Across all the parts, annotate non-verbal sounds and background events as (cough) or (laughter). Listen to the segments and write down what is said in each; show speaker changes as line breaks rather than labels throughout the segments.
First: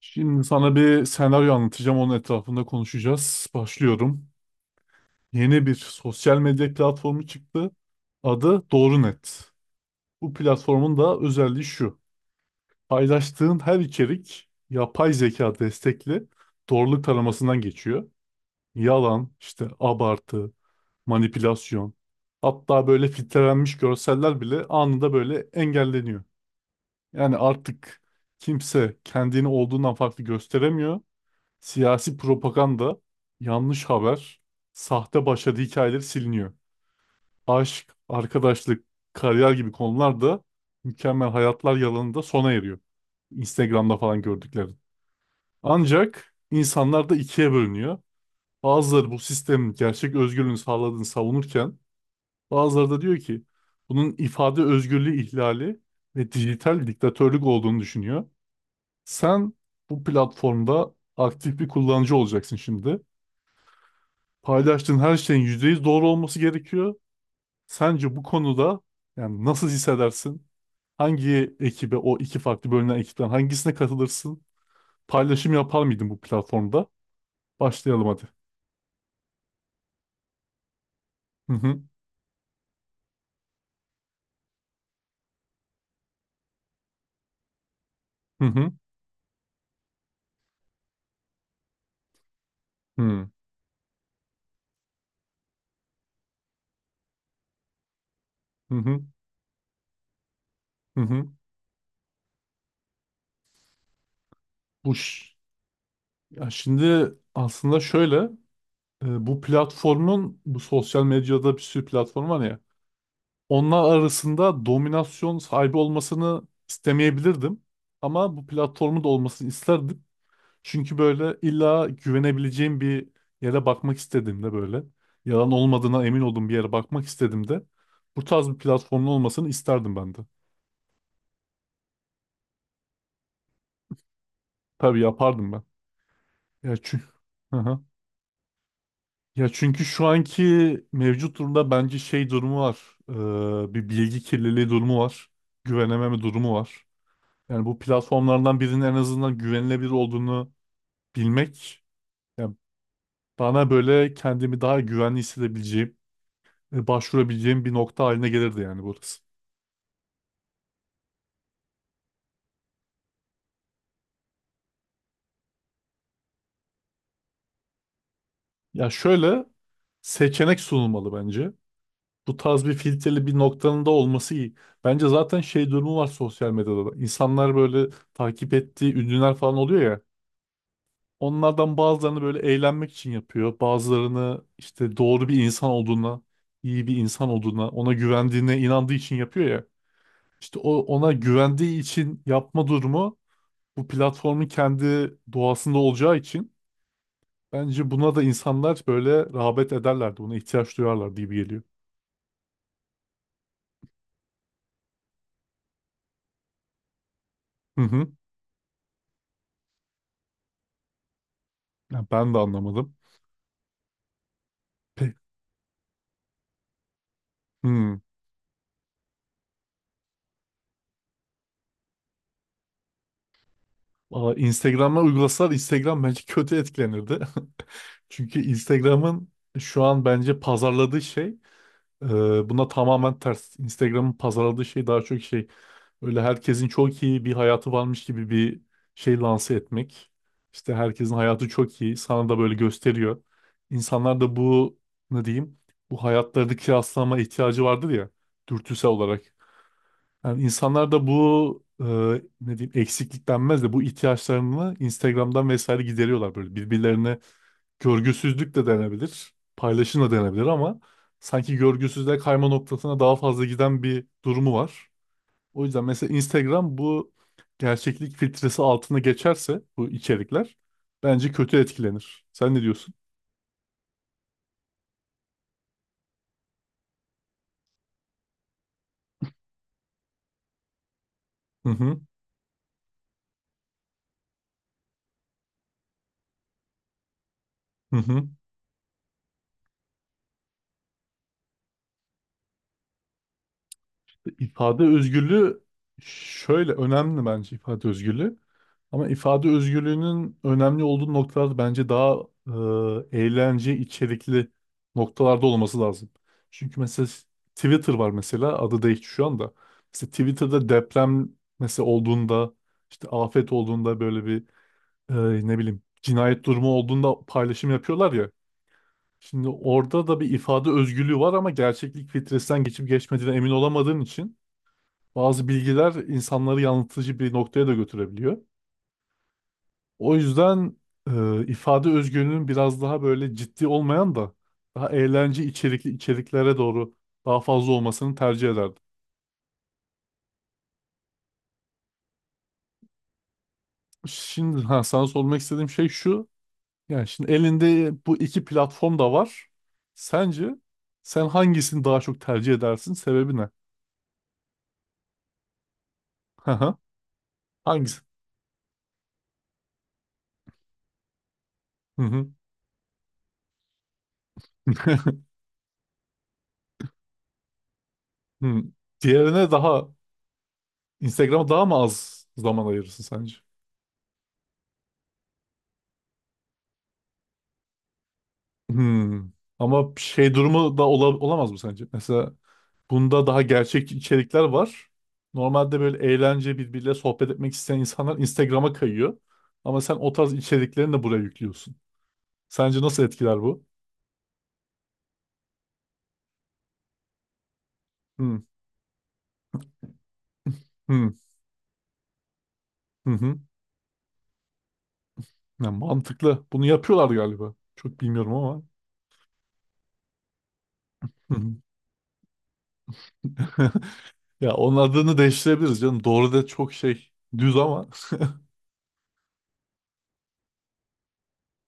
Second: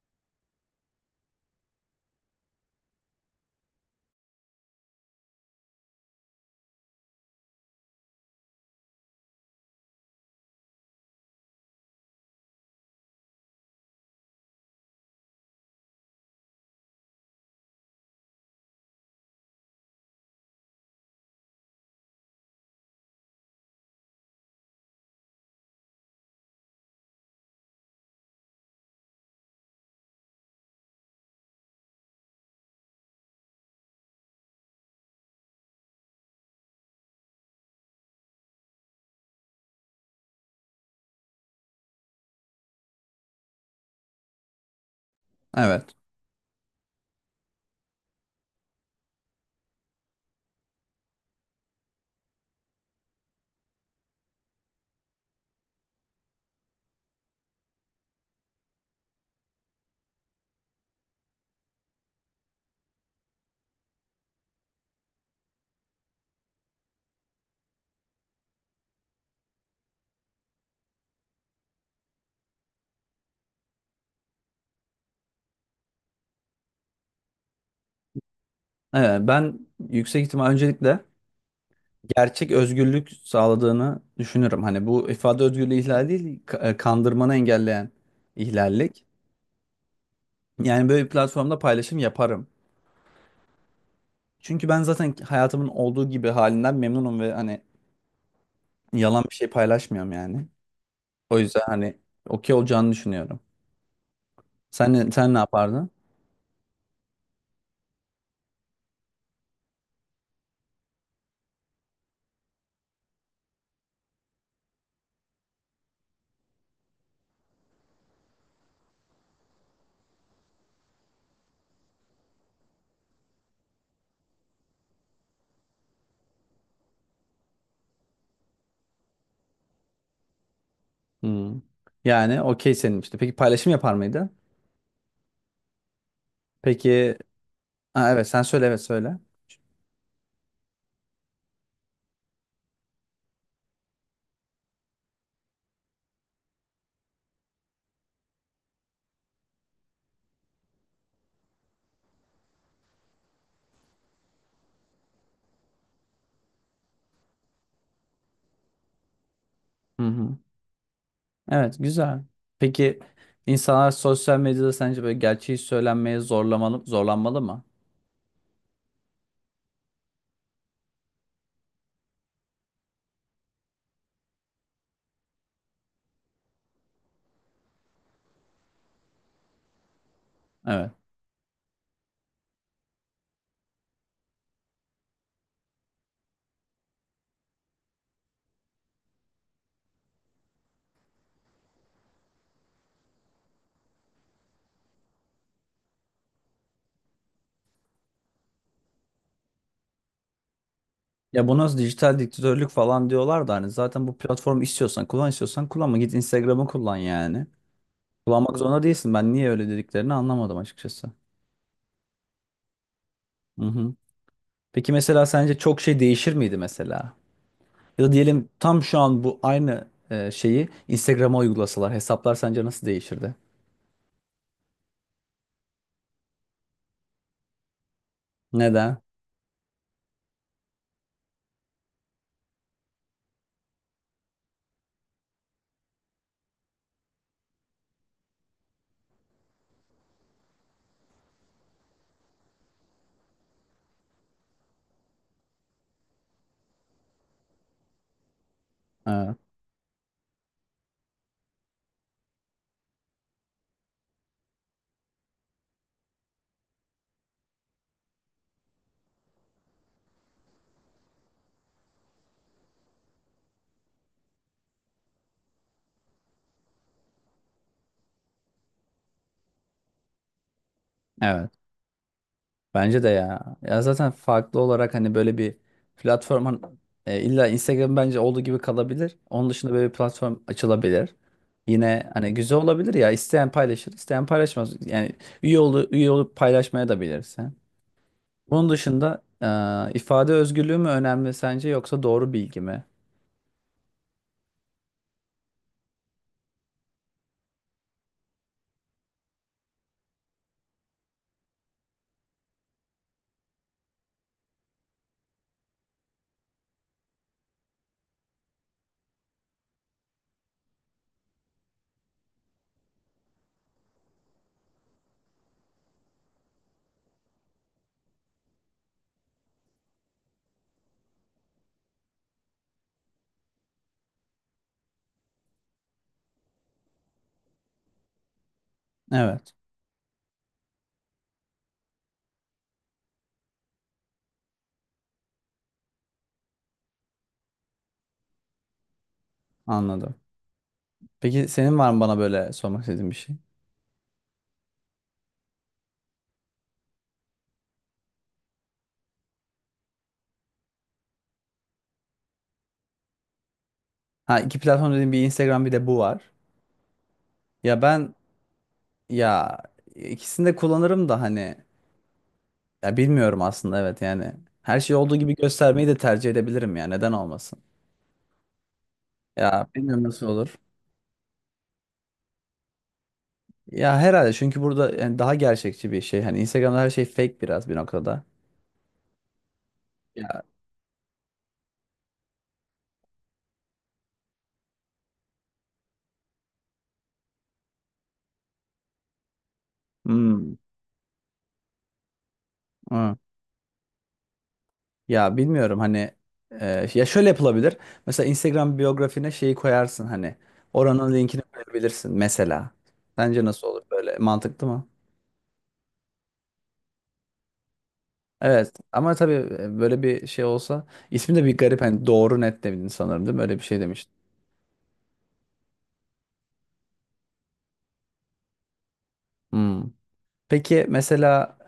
Şimdi sana bir senaryo anlatacağım. Onun etrafında konuşacağız. Başlıyorum. Yeni bir sosyal medya platformu çıktı. Adı DoğruNet. Bu platformun da özelliği şu. Paylaştığın her içerik yapay zeka destekli doğruluk taramasından geçiyor. Yalan, işte abartı, manipülasyon. Hatta böyle filtrelenmiş görseller bile anında böyle engelleniyor. Yani artık kimse kendini olduğundan farklı gösteremiyor. Siyasi propaganda, yanlış haber, sahte başarı hikayeleri siliniyor. Aşk, arkadaşlık, kariyer gibi konular da mükemmel hayatlar yalanında sona eriyor. Instagram'da falan gördüklerin.
Evet.
Ancak insanlar da ikiye bölünüyor. Bazıları bu sistemin gerçek özgürlüğünü sağladığını savunurken bazıları da diyor ki bunun ifade özgürlüğü ihlali ve dijital diktatörlük olduğunu düşünüyor. Sen bu platformda aktif bir kullanıcı olacaksın şimdi. Paylaştığın her şeyin %100 doğru olması gerekiyor. Sence bu konuda yani nasıl hissedersin? Hangi ekibe, o iki farklı bölünen ekipten hangisine katılırsın? Paylaşım yapar mıydın bu platformda? Başlayalım hadi.
Evet, ben yüksek ihtimal öncelikle
Hı hı,
gerçek özgürlük sağladığını düşünürüm. Hani bu ifade özgürlüğü ihlali değil, kandırmanı engelleyen
hı hı,
ihlallik. Yani böyle bir platformda paylaşım yaparım.
hı
Çünkü ben zaten hayatımın olduğu gibi halinden memnunum ve hani
hı, hı.
yalan bir şey paylaşmıyorum yani.
Hı hı.
O yüzden hani okey olacağını düşünüyorum. Sen,
Bu ş-
sen ne yapardın?
ya şimdi aslında şöyle, bu platformun, bu sosyal medyada bir sürü platform var ya, onlar arasında dominasyon sahibi olmasını istemeyebilirdim ama bu platformun da olmasını isterdim. Çünkü böyle illa güvenebileceğim bir yere bakmak istediğimde, böyle yalan olmadığına emin olduğum bir yere bakmak istediğimde, bu tarz bir platformun olmasını isterdim ben de.
Hmm. Yani okey senin işte. Peki paylaşım yapar mıydı?
Tabii yapardım ben. Ya çünkü.
Peki,
Hı hı.
ha, evet sen söyle, evet söyle.
Ya çünkü şu anki mevcut durumda bence şey durumu var. Bir bilgi kirliliği durumu var. Güvenememe durumu var. Yani bu platformlardan birinin en azından güvenilebilir olduğunu bilmek, yani bana böyle kendimi daha güvenli hissedebileceğim, başvurabileceğim bir nokta haline gelirdi yani burası.
Hı hı. Evet, güzel. Peki insanlar sosyal medyada sence böyle gerçeği söylenmeye zorlamalı, zorlanmalı mı?
Ya şöyle, seçenek sunulmalı bence. Bu tarz bir filtreli bir noktanın da olması iyi. Bence zaten şey durumu var sosyal medyada da. İnsanlar böyle takip ettiği ünlüler falan oluyor ya.
Evet.
Onlardan bazılarını böyle eğlenmek için yapıyor. Bazılarını işte doğru bir insan olduğuna, iyi bir insan olduğuna, ona güvendiğine inandığı için yapıyor ya. İşte o ona güvendiği için yapma durumu bu platformun kendi doğasında olacağı için, bence buna da insanlar böyle rağbet ederlerdi. Buna ihtiyaç duyarlardı gibi
Ya bu
geliyor.
nasıl dijital diktatörlük falan diyorlar da hani zaten bu platformu istiyorsan kullan, istiyorsan kullanma, git Instagram'ı kullan yani.
Hı hı.
Kullanmak zorunda değilsin. Ben niye öyle dediklerini anlamadım açıkçası.
Ya ben de anlamadım.
Hı hı. Peki
Pe
mesela sence çok şey değişir miydi mesela?
hı.
Ya da diyelim tam şu an bu aynı şeyi Instagram'a uygulasalar hesaplar sence nasıl değişirdi?
Valla Instagram'a uygulasalar Instagram bence kötü etkilenirdi. (laughs) Çünkü
Neden?
Instagram'ın şu an bence pazarladığı şey, Ee, buna tamamen ters. Instagram'ın pazarladığı şey daha çok şey, öyle herkesin çok iyi bir hayatı varmış gibi bir şey lanse etmek. İşte herkesin hayatı çok iyi. Sana da böyle gösteriyor. İnsanlar da bu, ne diyeyim, bu hayatlarını kıyaslama ihtiyacı vardır ya, dürtüsel olarak.
Evet.
Yani insanlar da bu, ne diyeyim, eksiklik denmez de bu ihtiyaçlarını Instagram'dan vesaire gideriyorlar, böyle birbirlerine görgüsüzlük de denebilir, paylaşım da denebilir ama sanki görgüsüzlüğe kayma noktasına daha fazla giden bir durumu var. O yüzden mesela Instagram bu gerçeklik filtresi altına geçerse bu içerikler bence
Evet.
kötü etkilenir. Sen ne diyorsun?
Bence de ya. Ya zaten farklı olarak hani böyle bir platform hani, illa Instagram bence olduğu gibi kalabilir. Onun dışında böyle bir platform açılabilir.
Hı hı,
Yine hani güzel olabilir ya. İsteyen paylaşır, isteyen paylaşmaz. Yani üye olup paylaşmaya da bilirsin.
hı hı.
Bunun dışında ifade özgürlüğü mü önemli sence yoksa doğru bilgi mi?
İfade özgürlüğü şöyle önemli bence, ifade özgürlüğü. Ama ifade özgürlüğünün önemli olduğu noktalar bence daha, eğlence içerikli noktalarda olması lazım. Çünkü mesela Twitter var mesela, adı değişti şu anda. Mesela Twitter'da deprem mesela olduğunda, işte afet olduğunda, böyle bir, ne bileyim, cinayet durumu olduğunda paylaşım yapıyorlar ya. Şimdi orada da bir ifade özgürlüğü var ama gerçeklik filtresinden geçip geçmediğine emin olamadığın için bazı bilgiler insanları yanıltıcı bir noktaya da götürebiliyor.
Evet,
O yüzden ifade özgürlüğünün biraz daha böyle ciddi olmayan da daha eğlence içerikli içeriklere doğru daha fazla olmasını tercih ederdim.
anladım. Peki senin var mı bana böyle sormak istediğin bir şey?
Şimdi ha, sana sormak istediğim şey şu. Yani şimdi elinde bu iki platform da var. Sence sen hangisini daha çok tercih edersin? Sebebi ne?
Ha iki platform dediğim bir Instagram bir de bu var.
Hı hı.
Ya
Hangisi?
ben, ya ikisini de kullanırım da hani.
Hı hı.
Ya bilmiyorum aslında, evet yani. Her şey olduğu
(laughs)
gibi göstermeyi de tercih edebilirim ya. Neden olmasın?
Hı. Diğerine
Ya
daha,
bilmiyorum nasıl olur.
Instagram'a daha mı az zaman ayırırsın sence?
Ya herhalde çünkü burada yani daha gerçekçi bir şey. Hani Instagram'da her şey fake biraz bir noktada.
Hmm. Ama şey
Ya
durumu da olamaz mı sence? Mesela, bunda daha gerçek içerikler var. Normalde böyle eğlence, birbiriyle sohbet etmek isteyen insanlar Instagram'a kayıyor. Ama sen o tarz
hmm,
içeriklerini de buraya yüklüyorsun. Sence nasıl
hı.
etkiler bu?
Ya bilmiyorum hani, ya şöyle yapılabilir. Mesela
Hı
Instagram biyografine şeyi koyarsın hani,
hı,
oranın linkini koyabilirsin mesela.
hı hı.
Sence nasıl olur, böyle mantıklı mı?
Ya mantıklı. Bunu yapıyorlar galiba. Çok bilmiyorum ama.
Evet ama tabii, böyle bir şey olsa
Hı
ismi de
hı.
bir garip hani, doğru net demedin sanırım değil mi? Öyle bir şey demiştin.
(laughs) Ya onun adını değiştirebiliriz canım. Doğru da çok şey, düz ama. (laughs)
Hmm. Peki mesela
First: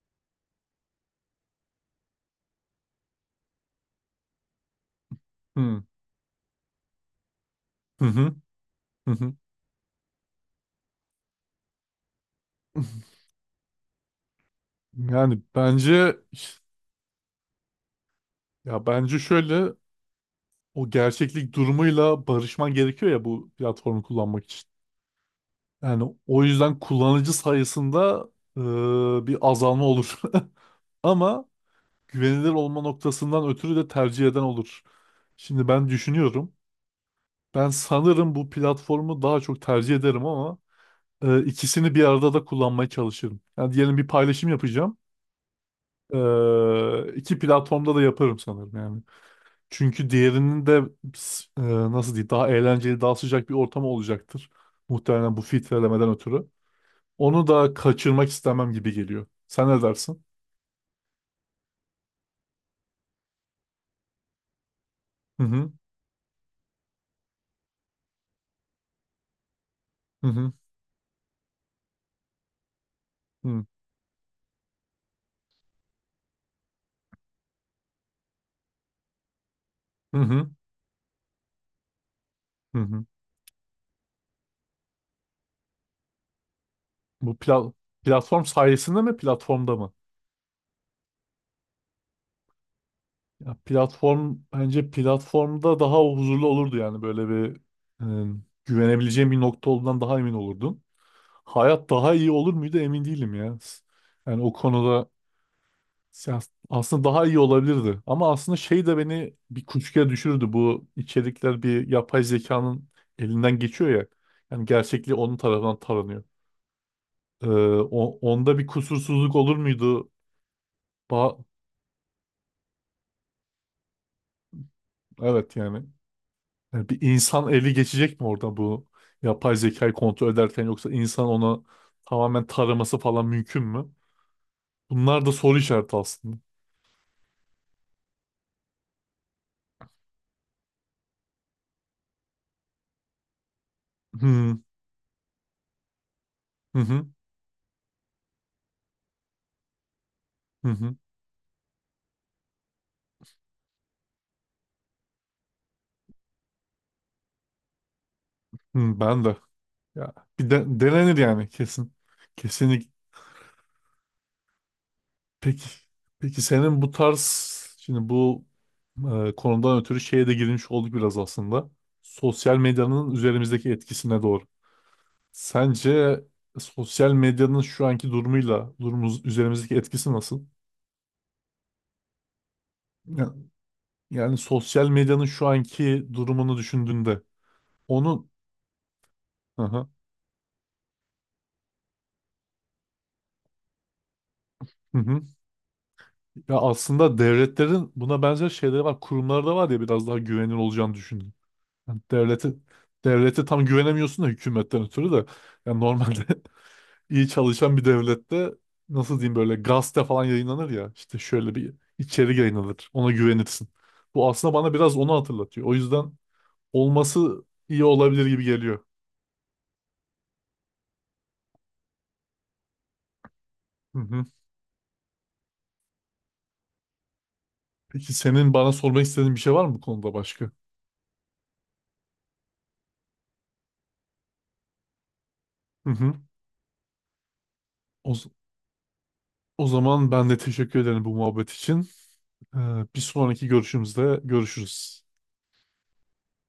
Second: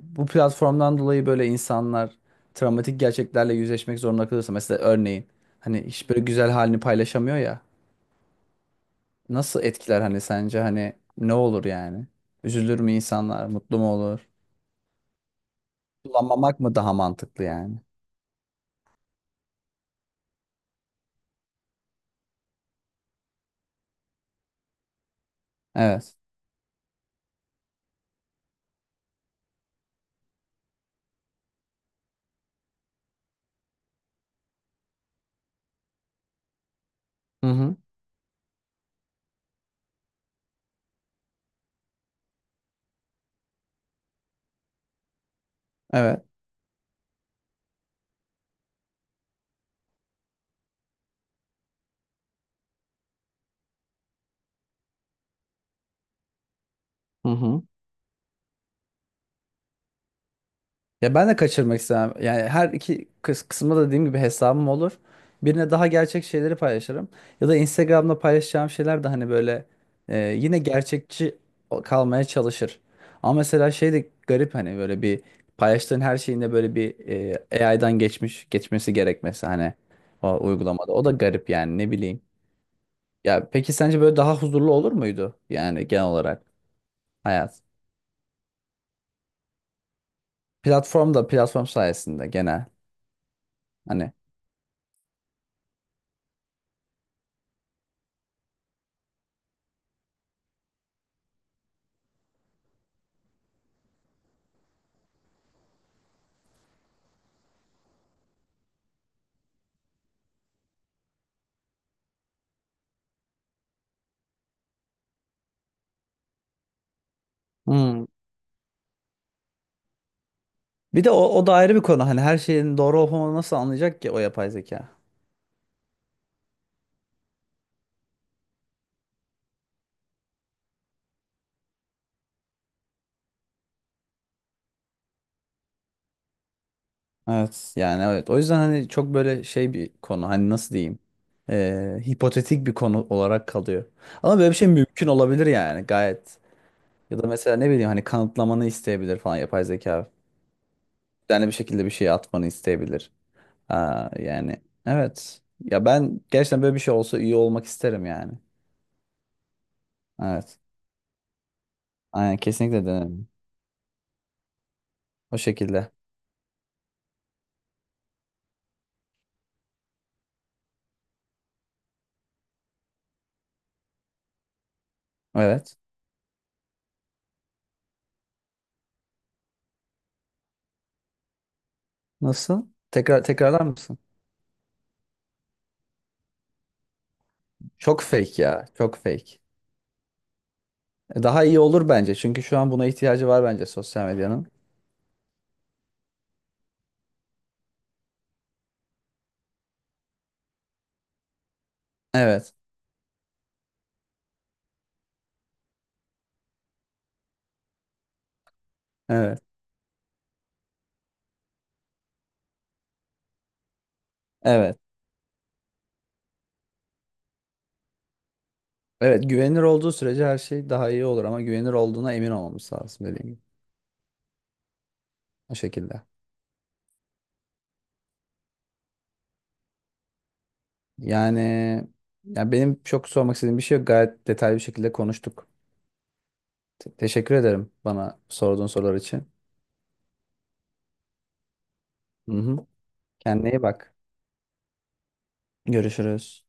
bu platformdan dolayı böyle insanlar travmatik gerçeklerle yüzleşmek zorunda kalırsa mesela örneğin
Hı
hani hiç böyle güzel halini paylaşamıyor ya,
hı, hı hı. Hı.
nasıl etkiler hani, sence hani ne olur yani? Üzülür mü insanlar? Mutlu mu olur?
Yani bence,
Kullanmamak mı daha mantıklı yani?
ya bence şöyle, o gerçeklik durumuyla barışman gerekiyor ya bu platformu kullanmak için. Yani
Evet.
o yüzden kullanıcı sayısında bir azalma olur. (laughs) Ama güvenilir olma noktasından ötürü de tercih eden olur. Şimdi ben düşünüyorum.
Hı
Ben
hı.
sanırım bu platformu daha çok tercih ederim ama ikisini bir arada da kullanmaya çalışırım. Yani diyelim bir paylaşım yapacağım.
Evet.
İki platformda da yaparım sanırım yani. Çünkü diğerinin de, e, nasıl diyeyim, daha eğlenceli, daha sıcak bir ortamı olacaktır. Muhtemelen bu filtrelemeden ötürü.
Hı
Onu
hı.
da kaçırmak istemem gibi geliyor. Sen ne dersin?
Ya ben de kaçırmak istemem. Yani her iki kısımda da dediğim gibi hesabım olur.
Hı
Birine
hı,
daha gerçek şeyleri paylaşırım. Ya da Instagram'da paylaşacağım şeyler de hani böyle
hı hı,
yine gerçekçi kalmaya çalışır. Ama
hı
mesela şey de garip hani, böyle bir paylaştığın her şeyinde böyle bir, AI'dan geçmiş geçmesi gerekmesi hani,
hı,
o
hı.
uygulamada. O da garip yani, ne bileyim.
Hı hı.
Ya peki sence böyle daha huzurlu olur muydu yani genel olarak
Bu
hayat?
pla- Platform sayesinde mi, platformda mı?
Platform da platform sayesinde genel
Ya
hani.
platform, bence platformda daha huzurlu olurdu, yani böyle bir, güvenebileceğim bir nokta olduğundan daha emin olurdum. Hayat daha iyi olur muydu emin değilim ya. Yani o konuda, ya, aslında daha iyi olabilirdi. Ama aslında şey de beni bir kuşkuya düşürdü. Bu içerikler bir yapay zekanın elinden geçiyor ya. Yani gerçekliği onun tarafından taranıyor. Ee,
Hmm.
onda bir kusursuzluk olur muydu?
Bir de o,
Ba-
o da ayrı bir konu. Hani her şeyin doğru olup olmadığını nasıl anlayacak ki o yapay zeka?
evet yani. Yani bir insan eli geçecek mi orada, bu yapay zekayı kontrol ederken, yoksa insan onu tamamen taraması falan mümkün mü? Bunlar da soru işareti aslında.
Evet. Yani evet. O yüzden hani çok böyle şey bir konu. Hani nasıl diyeyim? Hipotetik bir konu olarak kalıyor. Ama böyle bir
Hmm.
şey mümkün olabilir yani gayet.
Hı hı,
Ya da mesela ne bileyim hani kanıtlamanı isteyebilir falan yapay zeka.
hı hı,
Yani bir şekilde bir şey atmanı isteyebilir. Aa, yani evet. Ya ben gerçekten böyle bir şey olsa iyi olmak isterim yani.
hı, ben de. Ya, bir
Evet.
de, denenir yani kesin.
Aynen kesinlikle
Kesinlikle.
denerim. O
Peki,
şekilde.
peki senin bu tarz, şimdi bu, konudan ötürü şeye de girmiş olduk biraz aslında. Sosyal medyanın üzerimizdeki etkisine doğru.
Evet.
Sence sosyal medyanın şu anki durumuyla durumumuz, üzerimizdeki etkisi nasıl?
Nasıl? Tekrar
Ya-
tekrarlar mısın?
Yani, sosyal medyanın şu anki durumunu düşündüğünde
Çok
onun.
fake ya. Çok fake.
Hı hı,
Daha iyi olur bence. Çünkü şu an buna ihtiyacı var bence sosyal medyanın.
hı hı. Ya aslında devletlerin buna benzer şeyleri var. Kurumlarda var ya, biraz daha güvenilir olacağını düşündüm. Yani devlete
Evet.
devlete tam güvenemiyorsun da hükümetten ötürü de, yani normalde (laughs) iyi çalışan bir devlette, nasıl diyeyim,
Evet.
böyle gazete falan yayınlanır ya, işte şöyle bir içerik yayınlanır, ona güvenirsin. Bu aslında bana
Evet.
biraz onu hatırlatıyor. O yüzden olması iyi olabilir gibi geliyor.
Evet. Güvenilir olduğu sürece her şey daha iyi olur ama güvenilir olduğuna emin olmamız lazım dediğim gibi.
Hı hı.
O şekilde.
Peki senin bana sormak istediğin bir şey var mı bu konuda başka?
Yani ya benim çok sormak istediğim bir şey yok. Gayet detaylı bir şekilde konuştuk.
Hı hı.
Teşekkür ederim
O,
bana
z-
sorduğun sorular için.
O zaman ben de teşekkür ederim bu muhabbet için.
Hı
Ee,
hı.
Bir sonraki
Kendine iyi bak.
görüşümüzde görüşürüz.
Görüşürüz.